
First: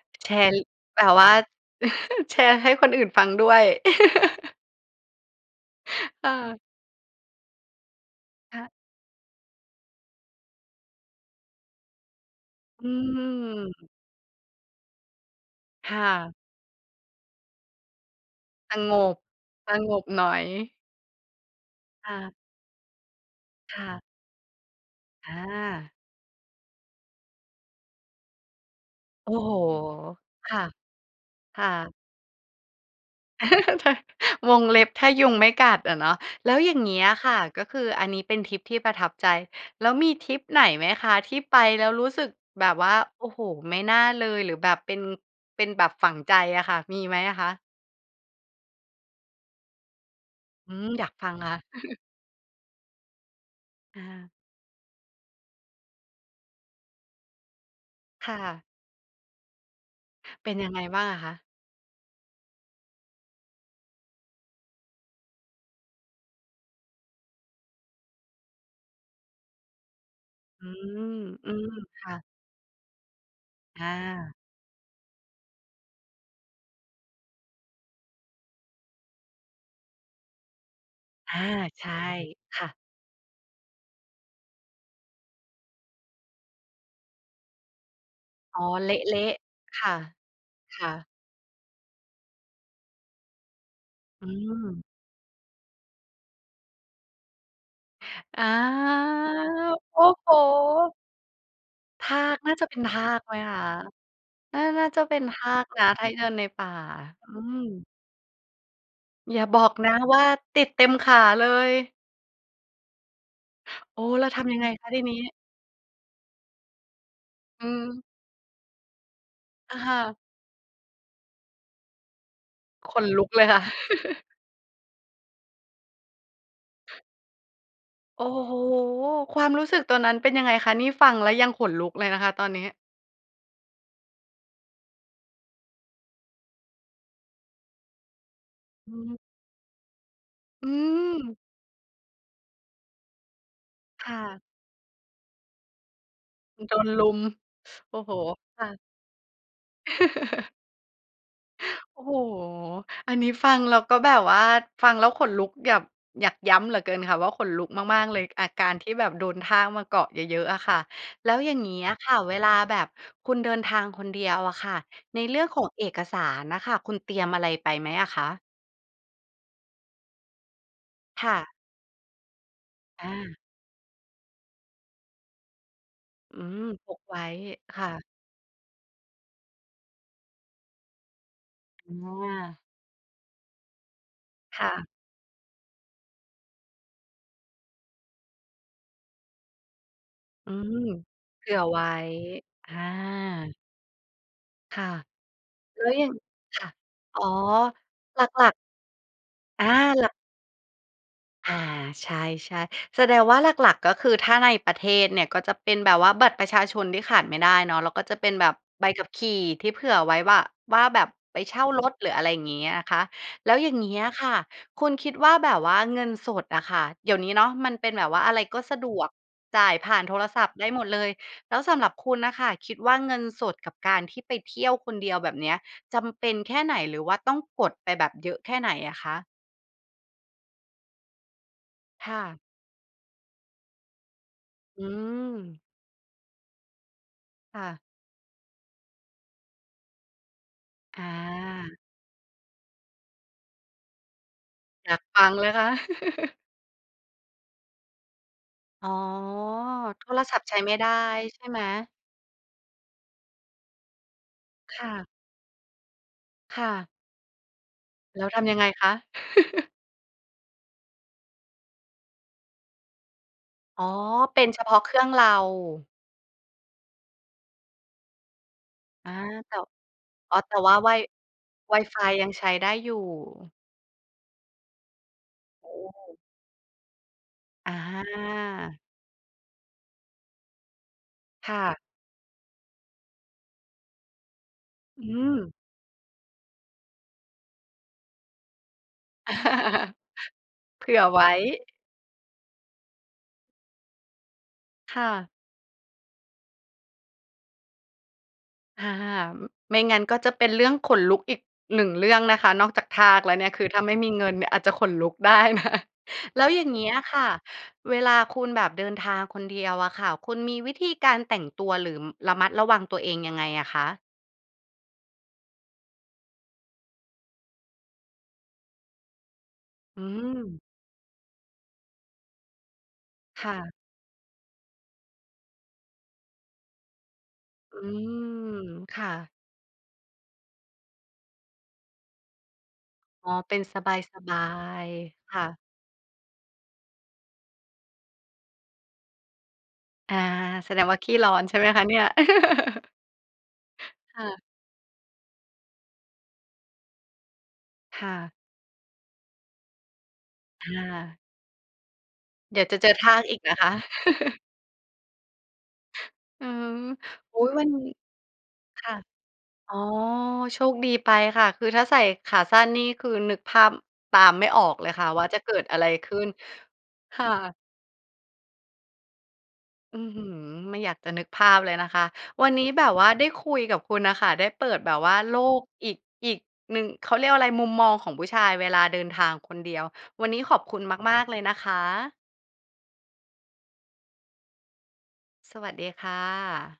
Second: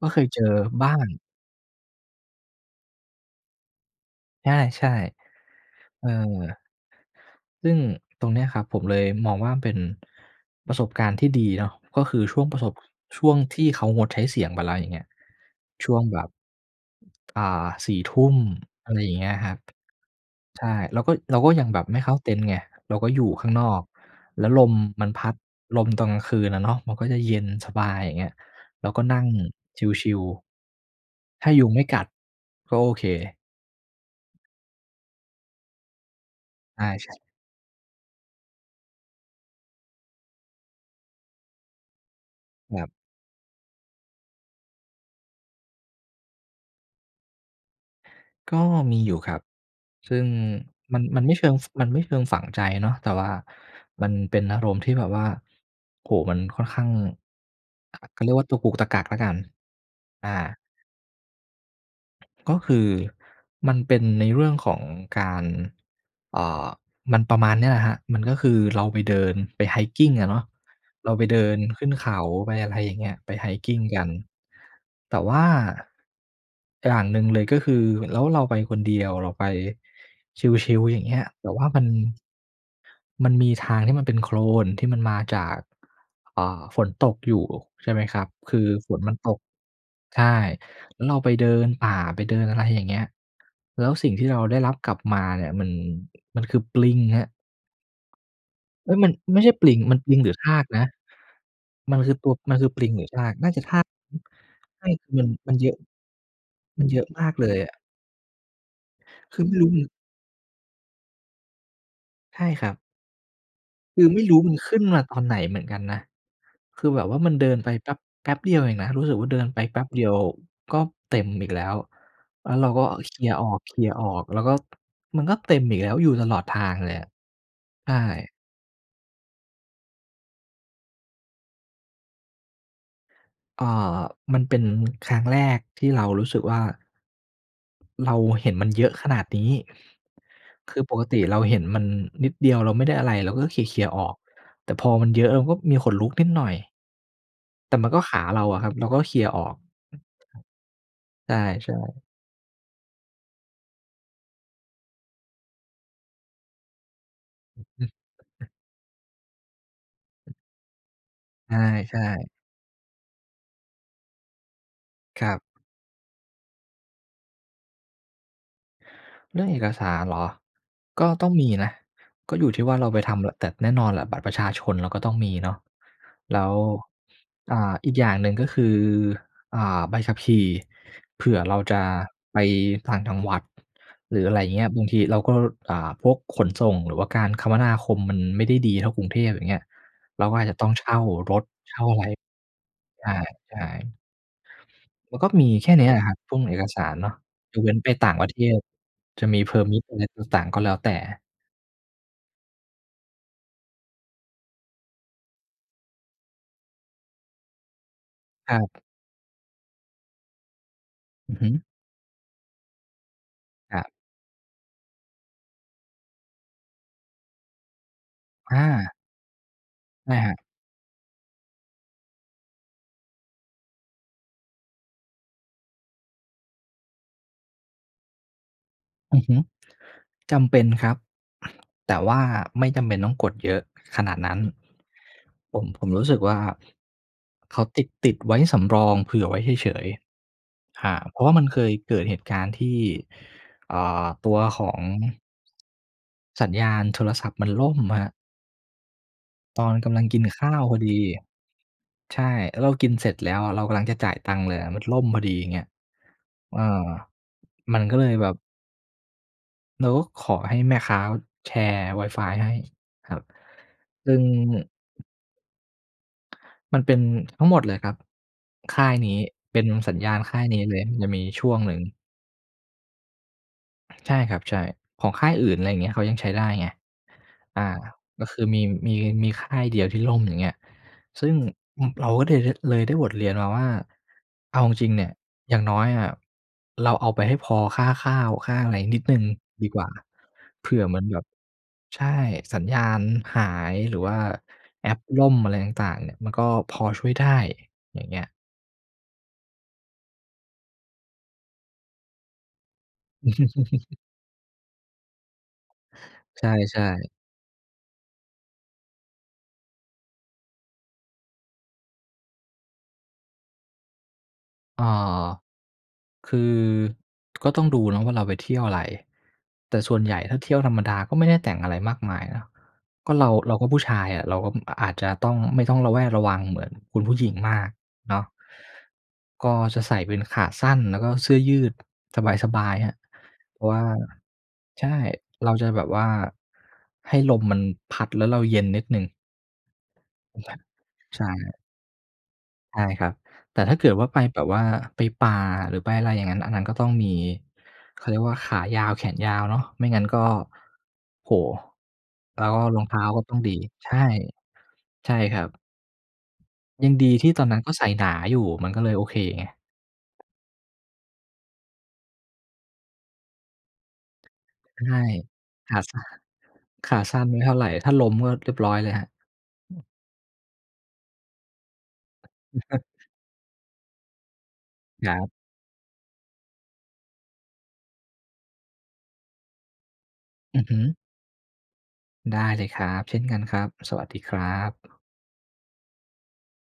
Speaker 2: ก็เค
Speaker 1: แ
Speaker 2: ย
Speaker 1: ช
Speaker 2: เจ
Speaker 1: ร์
Speaker 2: อบ้า
Speaker 1: แบ
Speaker 2: ง
Speaker 1: บว่า แชร์ให้คนอื่นฟังด้วย
Speaker 2: ใช่ ๆ เอ
Speaker 1: ค่ะ
Speaker 2: อ ซึ่งตรงเนี้ยค
Speaker 1: ค
Speaker 2: รับ
Speaker 1: ะ
Speaker 2: ผมเลยมองว่าเป็นประสบการณ์ที่ดีเนาะ ก็คือช่วงประสบ
Speaker 1: อื
Speaker 2: ช่วงที่เขา
Speaker 1: ม
Speaker 2: งดใช้เสียงไปแล้ว อย่างเงี้ย ช
Speaker 1: ค
Speaker 2: ่ว
Speaker 1: ่
Speaker 2: งแบบ
Speaker 1: ะ
Speaker 2: อ่า 4 ทุ่ม
Speaker 1: ส
Speaker 2: อะ
Speaker 1: ง
Speaker 2: ไรอย่า
Speaker 1: บ
Speaker 2: งเงี้ยครับ
Speaker 1: สงบหน่อ
Speaker 2: ใช
Speaker 1: ย
Speaker 2: ่ เราก็ เราก็ยังแบบไม่
Speaker 1: ค
Speaker 2: เข้
Speaker 1: ่
Speaker 2: าเต
Speaker 1: ะ
Speaker 2: ็นท์ไง เราก็อยู่ข้างนอ
Speaker 1: ค
Speaker 2: ก
Speaker 1: ่ะ
Speaker 2: แล้วลมมันพัด ลม
Speaker 1: อา
Speaker 2: ตอนกลางคืนอะเนาะ มันก็จะเย็นสบาย อย่างเงี้ย เราก็นั่ง
Speaker 1: โอ้โฮ!
Speaker 2: ชิล
Speaker 1: ค่ะ
Speaker 2: ๆ ถ้า
Speaker 1: ค
Speaker 2: ยุ
Speaker 1: ่
Speaker 2: งไม่
Speaker 1: ะ
Speaker 2: กัด ก็โอเค
Speaker 1: วงเล็บถ้ายุงไม่กัดอะเนาะ แล้วอย่า
Speaker 2: ใ
Speaker 1: งเงี้
Speaker 2: ช
Speaker 1: ย
Speaker 2: ่ ๆ
Speaker 1: ค่ะ ก็คืออันนี้เป็นทริปที่ประทับใจ แล้วมีทริปไหนไหมคะ ที่ไปแล้วรู้สึกแบ
Speaker 2: ค
Speaker 1: บ
Speaker 2: รั
Speaker 1: ว
Speaker 2: บ
Speaker 1: ่า โอ้โฮ ไม่น่าเลย หรือแบบเป็น เป็นแบบฝังใจอะค่ะ มีไหมอะคะ?
Speaker 2: ก็มีอยู่ครับ ซึ่ง
Speaker 1: อืม
Speaker 2: มั
Speaker 1: อย
Speaker 2: น
Speaker 1: าก
Speaker 2: มัน
Speaker 1: ฟั
Speaker 2: ไม่
Speaker 1: ง
Speaker 2: เช
Speaker 1: ค
Speaker 2: ิ
Speaker 1: ่ะ
Speaker 2: ง ฟ มันไม่เชิงฝังใจเนาะ แต่ว่า
Speaker 1: อ
Speaker 2: มัน
Speaker 1: า
Speaker 2: เป็นอารมณ์ที่แบบว่า โอ้โฮ มันค่อนข้าง อ เขาเ
Speaker 1: ค
Speaker 2: รีย
Speaker 1: ่
Speaker 2: กว่าต
Speaker 1: ะ
Speaker 2: ะกุกตะกักแล้วกัน อ
Speaker 1: เป็น
Speaker 2: า
Speaker 1: ยังไงบ้างอะคะ?
Speaker 2: ก็คือมันเป็นในเรื่องของการ เอ่อ มันประมาณเนี้ยแหละครับ มันก็คือเราไปเดิน ไป hiking อะเนาะ
Speaker 1: อืม
Speaker 2: เราไปเด
Speaker 1: อ
Speaker 2: ิ
Speaker 1: ื
Speaker 2: น
Speaker 1: ม
Speaker 2: ขึ้น
Speaker 1: ค
Speaker 2: เข
Speaker 1: ่ะ
Speaker 2: าไป อะไรอย่างเงี้ย ไป
Speaker 1: อ
Speaker 2: hiking กัน
Speaker 1: า
Speaker 2: แต่ว่าอย่างหนึ่งเลยก็คือ แล้วเราไปคนเดียว เราไปชิล ๆ อย่างเงี้ย
Speaker 1: อา
Speaker 2: แบบว่ามั
Speaker 1: ใช
Speaker 2: น
Speaker 1: ่ค่ะ
Speaker 2: มันมีทางที่มันเป็นโคลนที่มันมาจาก อ่า ฝนตกอยู่ ใช่ไหมครับ ค
Speaker 1: อ๋อ
Speaker 2: ือ
Speaker 1: เ
Speaker 2: ฝ
Speaker 1: ล
Speaker 2: นมันต
Speaker 1: ะ
Speaker 2: ก
Speaker 1: ๆ ค่ะ
Speaker 2: ใช่
Speaker 1: ค่
Speaker 2: แล้
Speaker 1: ะ
Speaker 2: วเราไปเดินป่า ไปเดิน อะไรอย่างเงี้ย แล้วสิ่งท
Speaker 1: อื
Speaker 2: ี่เราได้รับ
Speaker 1: ม
Speaker 2: กลับมาเนี่ยมัน มันคือปลิงครับ
Speaker 1: อา
Speaker 2: เอ๊ย มันไม่ใช่ปลิง มั
Speaker 1: โอ
Speaker 2: น
Speaker 1: ้
Speaker 2: ปลิง
Speaker 1: โ
Speaker 2: ห
Speaker 1: ฮ!
Speaker 2: รือทากนะ มัน
Speaker 1: ท
Speaker 2: คือ
Speaker 1: า
Speaker 2: ตัว
Speaker 1: ก
Speaker 2: ม
Speaker 1: น่าจะเป็นทากไหมค
Speaker 2: ันคือปลิงหร
Speaker 1: ะ?
Speaker 2: ือทาก
Speaker 1: น่า น
Speaker 2: น่าจะทาก ใช
Speaker 1: ่า
Speaker 2: ่
Speaker 1: จะ
Speaker 2: คื
Speaker 1: เป
Speaker 2: อ
Speaker 1: ็
Speaker 2: ม
Speaker 1: น
Speaker 2: ัน
Speaker 1: ท
Speaker 2: ม
Speaker 1: า
Speaker 2: ัน
Speaker 1: ก
Speaker 2: เยอะ
Speaker 1: นะ ถ้าเดินในป่า
Speaker 2: มันเยอะม
Speaker 1: อื
Speaker 2: ากเลย
Speaker 1: ม
Speaker 2: อะ ค
Speaker 1: อย
Speaker 2: ื
Speaker 1: ่
Speaker 2: อ
Speaker 1: า
Speaker 2: ไม่
Speaker 1: บ
Speaker 2: ร
Speaker 1: อ
Speaker 2: ู้
Speaker 1: ก
Speaker 2: ม
Speaker 1: นะว่าติดเต็มขาเลย?
Speaker 2: ใช่ครับ
Speaker 1: โ
Speaker 2: ค
Speaker 1: อ้!
Speaker 2: ือ ไม
Speaker 1: แ
Speaker 2: ่
Speaker 1: ล้ว
Speaker 2: รู้
Speaker 1: ท
Speaker 2: มั
Speaker 1: ำย
Speaker 2: น
Speaker 1: ังไง
Speaker 2: ขึ้น
Speaker 1: คะ
Speaker 2: ม
Speaker 1: ท
Speaker 2: า
Speaker 1: ีน
Speaker 2: ต
Speaker 1: ี
Speaker 2: อน
Speaker 1: ้?
Speaker 2: ไหนเหมือนกันนะ คือแบบว่ามันเดิน
Speaker 1: อื
Speaker 2: ไปแป๊
Speaker 1: ม
Speaker 2: บ แป๊บเดียวเองนะ รู้สึกว่าเดินไป
Speaker 1: อ
Speaker 2: แป
Speaker 1: ะ
Speaker 2: ๊บ
Speaker 1: ฮ
Speaker 2: เดียว
Speaker 1: ะ
Speaker 2: ก็เต็มอีกแล้ว แล้วเราก็
Speaker 1: ขน
Speaker 2: เข
Speaker 1: ล
Speaker 2: ี
Speaker 1: ุ
Speaker 2: ่
Speaker 1: ก
Speaker 2: ย
Speaker 1: เล
Speaker 2: อ
Speaker 1: ย ค่ะ
Speaker 2: อก ๆ แล้วก็ มันก็เต็มอีกแล้ว อยู่ตลอดทางเลยอะ ใช
Speaker 1: โอ้
Speaker 2: ่
Speaker 1: โฮ ความรู้สึกตัวนั้นเป็นยังไงคะ นี่ฟังแล้วยังขนลุกเลยนะคะตอนนี้?
Speaker 2: อ่า มันเป็นครั้งแรกที่เรารู้สึกว่า เราเห็นมันเยอ
Speaker 1: อ
Speaker 2: ะ
Speaker 1: ื
Speaker 2: ขน
Speaker 1: ม
Speaker 2: าดนี้
Speaker 1: อื
Speaker 2: คือปกติเ
Speaker 1: ม
Speaker 2: ราเห็นมันนิดเดียว เราไม่ได้อะไรเราก็เขี่ย ๆ อ
Speaker 1: ค
Speaker 2: อก
Speaker 1: ่ะ
Speaker 2: แต่พอมันเยอะเราก็มีขนลุกนิดหน่อย
Speaker 1: โดนรุม
Speaker 2: แต่มัน
Speaker 1: โอ
Speaker 2: ก
Speaker 1: ้
Speaker 2: ็
Speaker 1: โฮ
Speaker 2: ขาเราอ
Speaker 1: ค
Speaker 2: ะค
Speaker 1: ่
Speaker 2: รับ
Speaker 1: ะ
Speaker 2: เราก็เขี่ยออก ใช่
Speaker 1: โอ
Speaker 2: ๆ
Speaker 1: ้โฮ อันนี้ฟังแล้วก็แบบว่า ฟังแล้วขนลุกอยาก อยากย้ำเหลือเกินค่ะว่า ขนลุกมาก ๆ เลย อาการที่แบบโดนทากมาเกาะเยอะ ๆ อะค่ะ แล้ว
Speaker 2: ใ
Speaker 1: อย่างนี้อ
Speaker 2: ช
Speaker 1: ะ
Speaker 2: ่
Speaker 1: ค่ะ
Speaker 2: ๆ
Speaker 1: เวลาแบบคุณเดินทางคนเดียวอะค่ะ ใน
Speaker 2: คร
Speaker 1: เ
Speaker 2: ั
Speaker 1: ร
Speaker 2: บ
Speaker 1: ื่องของเอกสารน่ะค่ะ คุณเตรียมอะไรไปไหมอะคะ?
Speaker 2: เรื่องเอกสารเหรอ? ก็ต
Speaker 1: ค
Speaker 2: ้อ
Speaker 1: ่
Speaker 2: งม
Speaker 1: ะ
Speaker 2: ีนะ ก็อยู่ที่ว่าเราไป
Speaker 1: อ
Speaker 2: ทำ ล
Speaker 1: า
Speaker 2: แต่แน่นอนแหละ บัตรประชาชนเราก็ต้องมีเนาะ
Speaker 1: อ
Speaker 2: แ
Speaker 1: ื
Speaker 2: ล้ว
Speaker 1: ม พกไว้
Speaker 2: อ่า
Speaker 1: ค่
Speaker 2: อีก
Speaker 1: ะ
Speaker 2: อย่างหนึ่ง ก็คือ อ่า ใบขับขี่ เผื่อเราจะ
Speaker 1: อ
Speaker 2: ไป
Speaker 1: า
Speaker 2: ต่างจังหวัด หรืออะไรอย่างเง
Speaker 1: ค
Speaker 2: ี้
Speaker 1: ่
Speaker 2: ย บาง
Speaker 1: ะ
Speaker 2: ทีเราก็ อ่า พวกขนส่งหรือว่าการคมนาคมมันไม่ได้ดีเท่ากรุงเทพ อย่างเงี้ย เราก็อาจ
Speaker 1: อื
Speaker 2: จะต้อง
Speaker 1: ม
Speaker 2: เช่าร
Speaker 1: เ
Speaker 2: ถ
Speaker 1: ผื่อ
Speaker 2: เช
Speaker 1: ไว
Speaker 2: ่า
Speaker 1: ้
Speaker 2: อะไร
Speaker 1: อา
Speaker 2: ใช่ ๆ
Speaker 1: ค่ะ
Speaker 2: มันก็มีแค่
Speaker 1: แล
Speaker 2: น
Speaker 1: ้
Speaker 2: ี้
Speaker 1: ว
Speaker 2: แหล
Speaker 1: อย่
Speaker 2: ะ
Speaker 1: า
Speaker 2: ค
Speaker 1: ง
Speaker 2: รับ พุ่งเอ
Speaker 1: ค
Speaker 2: ก
Speaker 1: ่ะ
Speaker 2: สารเนาะ
Speaker 1: อ๋อ
Speaker 2: ยกเว้นไปต่าง
Speaker 1: หล
Speaker 2: ประเท
Speaker 1: ัก ๆ
Speaker 2: ศ จะมี
Speaker 1: อา
Speaker 2: permit อะไร
Speaker 1: หลัก
Speaker 2: ต่าง ๆ ก็แล้วแต่
Speaker 1: อา ใช่ ๆ แสดงว่าหลัก ๆ ก็คือถ้าในประเทศเนี่ย ก็จะเป็นแบบว่าบัตรประชาชนที่ขาดไม่ได้เนาะ แล้วก็จะเป็นแบ
Speaker 2: ค
Speaker 1: บ
Speaker 2: รับ
Speaker 1: ใบขับขี่ที่เผื่อไว้ว่า ว่าแบบ
Speaker 2: อื
Speaker 1: ไป
Speaker 2: อฮึ
Speaker 1: เช่ารถ หรืออะไรอย่างงี้อะคะ แล้วอย่
Speaker 2: ค
Speaker 1: าง
Speaker 2: รับ
Speaker 1: งี้อะค่ะ คุณคิดว่าแบบว่าเงินสดอะค่ะ เดี๋ยวนี้เนาะ มันเป็นแบบว่าอะไร
Speaker 2: อ
Speaker 1: ก็สะด
Speaker 2: า
Speaker 1: วก จ่ายผ่าน
Speaker 2: ใช
Speaker 1: โท
Speaker 2: ่
Speaker 1: ร
Speaker 2: ครับ
Speaker 1: ศัพท์ได้หมดเลย แล้วสำหรับคุณน่ะค่ะ คิดว่าเงินสดกับการที่ไปเที่ยวคนเดียว แบบเนี้ย จำเป็นแค่ไหน หรือว่าต้องกดไปแบบเยอะแค่ไหนอะค
Speaker 2: อือ
Speaker 1: ะ?
Speaker 2: ฮึ จำเป็นครับ แต่
Speaker 1: ค
Speaker 2: ว
Speaker 1: ่
Speaker 2: ่า
Speaker 1: ะ
Speaker 2: ไม่จำเป็นต้องกดเยอะขนาดนั้น
Speaker 1: อื
Speaker 2: ผ
Speaker 1: ม
Speaker 2: ม ผมรู้สึกว่า เข
Speaker 1: ค่
Speaker 2: า
Speaker 1: ะ
Speaker 2: ติด ติดไว้สำรองเผื่อไว้เฉย ๆ อ่า
Speaker 1: อ
Speaker 2: เพราะว่ามันเคย
Speaker 1: า
Speaker 2: เกิดเหตุการณ์ที่ อ่า ตัวของ
Speaker 1: อยากฟังเลยค่ะ
Speaker 2: สัญญาณโทรศัพท์มันล่มอะครับ
Speaker 1: อ๋อ
Speaker 2: ตอนกำลั
Speaker 1: โ
Speaker 2: ง
Speaker 1: ท
Speaker 2: กิ
Speaker 1: ร
Speaker 2: น
Speaker 1: ศั
Speaker 2: ข
Speaker 1: พท
Speaker 2: ้
Speaker 1: ์ใ
Speaker 2: า
Speaker 1: ช้
Speaker 2: ว
Speaker 1: ไม
Speaker 2: พ
Speaker 1: ่
Speaker 2: อ
Speaker 1: ได
Speaker 2: ดี
Speaker 1: ้ ใช่ไหม?
Speaker 2: ใช่ แล้วเรากินเสร็จแล้วเรากำลังจะจ่ายตังค์เลยอะ ม
Speaker 1: ค
Speaker 2: ัน
Speaker 1: ่
Speaker 2: ล่ม
Speaker 1: ะ
Speaker 2: พอดี อย่างเงี้ย เอ
Speaker 1: ค
Speaker 2: อ
Speaker 1: ่ะ
Speaker 2: มันก็เลย
Speaker 1: แล
Speaker 2: แ
Speaker 1: ้
Speaker 2: บ
Speaker 1: ว
Speaker 2: บ
Speaker 1: ทำยังไงคะ?
Speaker 2: เราก็ขอให้แม่ค้าแชร์ WiFi ให้ครับ
Speaker 1: อ๋อ
Speaker 2: ซึ่ง
Speaker 1: เป็นเฉพาะเครื่องเรา
Speaker 2: มันเป็นทั้งหมดเลยครับ ค่ายน
Speaker 1: อา
Speaker 2: ี้
Speaker 1: แต
Speaker 2: เป
Speaker 1: ่
Speaker 2: ็นสัญญาณ
Speaker 1: อ
Speaker 2: ค
Speaker 1: ๋อ
Speaker 2: ่าย
Speaker 1: แต
Speaker 2: น
Speaker 1: ่
Speaker 2: ี้
Speaker 1: ว
Speaker 2: เ
Speaker 1: ่
Speaker 2: ล
Speaker 1: า
Speaker 2: ย มั
Speaker 1: Wi
Speaker 2: นจะมีช่วงหนึ่ง
Speaker 1: WiFi ยังใช้ได้อยู่?
Speaker 2: ใช่ครับ ใช่ ของค่ายอื่น อะไ
Speaker 1: โอ
Speaker 2: รอย่างเงี้ย เขายัง
Speaker 1: ้
Speaker 2: ใช้ได้ไง อา
Speaker 1: อ
Speaker 2: ก็คือมี
Speaker 1: า
Speaker 2: มี มีค่ายเดียวที่ล่ม อย่างเงี้ย ซึ่ง
Speaker 1: ค่ะ
Speaker 2: เราก็เลย เลยได้บทเรียนมาว่า เอาจริง ๆ เ
Speaker 1: อ
Speaker 2: น
Speaker 1: ื
Speaker 2: ี่ย อ
Speaker 1: ม
Speaker 2: ย่างน้อยอะเราเอาไปให้พอค่าข้าวค่าอะไรนิดหนึ่งดีกว่า เผื่
Speaker 1: เ
Speaker 2: อ
Speaker 1: ผื
Speaker 2: เหม
Speaker 1: ่
Speaker 2: ื
Speaker 1: อ
Speaker 2: อนแบ
Speaker 1: ไว
Speaker 2: บ
Speaker 1: ้
Speaker 2: ใช่ สัญญาณหาย หรือว่าแอ
Speaker 1: ค
Speaker 2: ป
Speaker 1: ่
Speaker 2: ล่
Speaker 1: ะ
Speaker 2: มอะไรต่าง ๆ เนี่ยมันก็พอช่วยได้ อย่างเงี้ย
Speaker 1: ค่ะ ไม่งั้นก็จะเป็นเรื่องขนลุกอีกหนึ่งเรื่องนะคะ นอกจากทากแล้วเนี่ย คือถ้าไม่มีเงินเนี่ยอาจจะขนลุก ได้นะ แ
Speaker 2: ใ
Speaker 1: ล้วอย่าง
Speaker 2: ช
Speaker 1: เง
Speaker 2: ่
Speaker 1: ี้ยอะ
Speaker 2: ๆ
Speaker 1: ค่ะ เวลาคุณแบบเดินทางคนเดียวอะค่ะ คุณมีวิธีการแต่งตัวหรือระมัดระวังตัวเองยังไงอะคะ?
Speaker 2: อ่า คือก็ต้องดูเนาะว่าเราไปเที่ยวอะไร แต่ส่ว
Speaker 1: อื
Speaker 2: นใหญ่ถ้าเที่ย
Speaker 1: ม
Speaker 2: วธรรมดาก็ไม่ได้แต่งอะไรมากมายนะ ก็เรา
Speaker 1: ค
Speaker 2: เ
Speaker 1: ่
Speaker 2: ราก็
Speaker 1: ะ
Speaker 2: ผู้ชายอะ เราก็ อ อาจจะต้อง ไม่ต้องระแวดระวังเหมือนคุณผู้หญิงมาก
Speaker 1: อืม
Speaker 2: เนาะ
Speaker 1: ค่ะ
Speaker 2: ก็จะใส่เป็นขาสั้น แล้วก็เสื้อยืดสบาย ๆ ครับ
Speaker 1: อ๋อ เป
Speaker 2: เ
Speaker 1: ็
Speaker 2: พ
Speaker 1: น
Speaker 2: ราะว
Speaker 1: ส
Speaker 2: ่า
Speaker 1: บา
Speaker 2: ใช
Speaker 1: ย
Speaker 2: ่
Speaker 1: ๆ ค่
Speaker 2: เรา
Speaker 1: ะ
Speaker 2: จะแบบว่าให้ลมมันพัดแล้วเราเย็นนิดหนึ่ง
Speaker 1: อา แสดงว่าขี้
Speaker 2: ใช
Speaker 1: ร
Speaker 2: ่
Speaker 1: ้อนใช่ไหมคะเนี่ย?
Speaker 2: ใช่ครับ แต่ถ้าเกิดว่าไป
Speaker 1: ค่ะ
Speaker 2: แบบว่าไปป่า หรือไปอะไรอย่างงั้น อันนั้นก็ต้องมี เข
Speaker 1: ค
Speaker 2: า
Speaker 1: ่
Speaker 2: เรียก
Speaker 1: ะ
Speaker 2: ว่า ขายาวแขนยาวเนาะ ไม่งั้นก็
Speaker 1: ค่ะ
Speaker 2: โอ้โฮ แล้ว
Speaker 1: เดี๋ยวจ
Speaker 2: ร
Speaker 1: ะ
Speaker 2: อง
Speaker 1: เจ
Speaker 2: เ
Speaker 1: อ
Speaker 2: ท้า
Speaker 1: ทา
Speaker 2: ก็
Speaker 1: ก
Speaker 2: ต้
Speaker 1: อ
Speaker 2: อ
Speaker 1: ี
Speaker 2: ง
Speaker 1: ก
Speaker 2: ดี
Speaker 1: นะคะ
Speaker 2: ใช่ ใช่ครับ
Speaker 1: อืม
Speaker 2: ยังดีที่
Speaker 1: อุ
Speaker 2: ต
Speaker 1: ๊
Speaker 2: อน
Speaker 1: ย
Speaker 2: นั้
Speaker 1: ว
Speaker 2: น
Speaker 1: ั
Speaker 2: ก
Speaker 1: น
Speaker 2: ็
Speaker 1: น
Speaker 2: ใ
Speaker 1: ี
Speaker 2: ส
Speaker 1: ้
Speaker 2: ่หนาอยู่ มันก็
Speaker 1: ค
Speaker 2: เล
Speaker 1: ่ะ
Speaker 2: ยโอเคไง
Speaker 1: อ๋อ โชคดีไปค่ะ คือถ้าใส่ขาสั้นนี่ คือนึกภาพตามไม่ออก
Speaker 2: ใ
Speaker 1: เล
Speaker 2: ช
Speaker 1: ย
Speaker 2: ่
Speaker 1: ค่ะว่าจะเกิด
Speaker 2: ข
Speaker 1: อะ
Speaker 2: า
Speaker 1: ไร
Speaker 2: สั้น
Speaker 1: ขึ้น
Speaker 2: ขาส
Speaker 1: ค
Speaker 2: ั้
Speaker 1: ่
Speaker 2: นไม่เท่า
Speaker 1: ะ
Speaker 2: ไร ถ้าล้มก็เรียบร้อยเลยครับ อืม
Speaker 1: อื้อฮือ ไม่อยากจะนึกภาพเลยนะคะ วันนี้แบบว่าได้คุยกับคุณน่ะค่ะ ได้เปิดแบบ
Speaker 2: ค
Speaker 1: ว
Speaker 2: ร
Speaker 1: ่า
Speaker 2: ับ
Speaker 1: โลกอีก อีกหนึ่ง เขาเรียกว่าอะไร มุมมองของผู้ชายเวลาเดินทางคนเดียว วันนี้ข
Speaker 2: อ
Speaker 1: อ
Speaker 2: ื
Speaker 1: บ
Speaker 2: อฮ
Speaker 1: ค
Speaker 2: ึ
Speaker 1: ุณมาก ๆ เลยนะคะ
Speaker 2: ได้เลยครับ เช่นกันครับ สวัสดีครับ
Speaker 1: สวัสดีค่ะ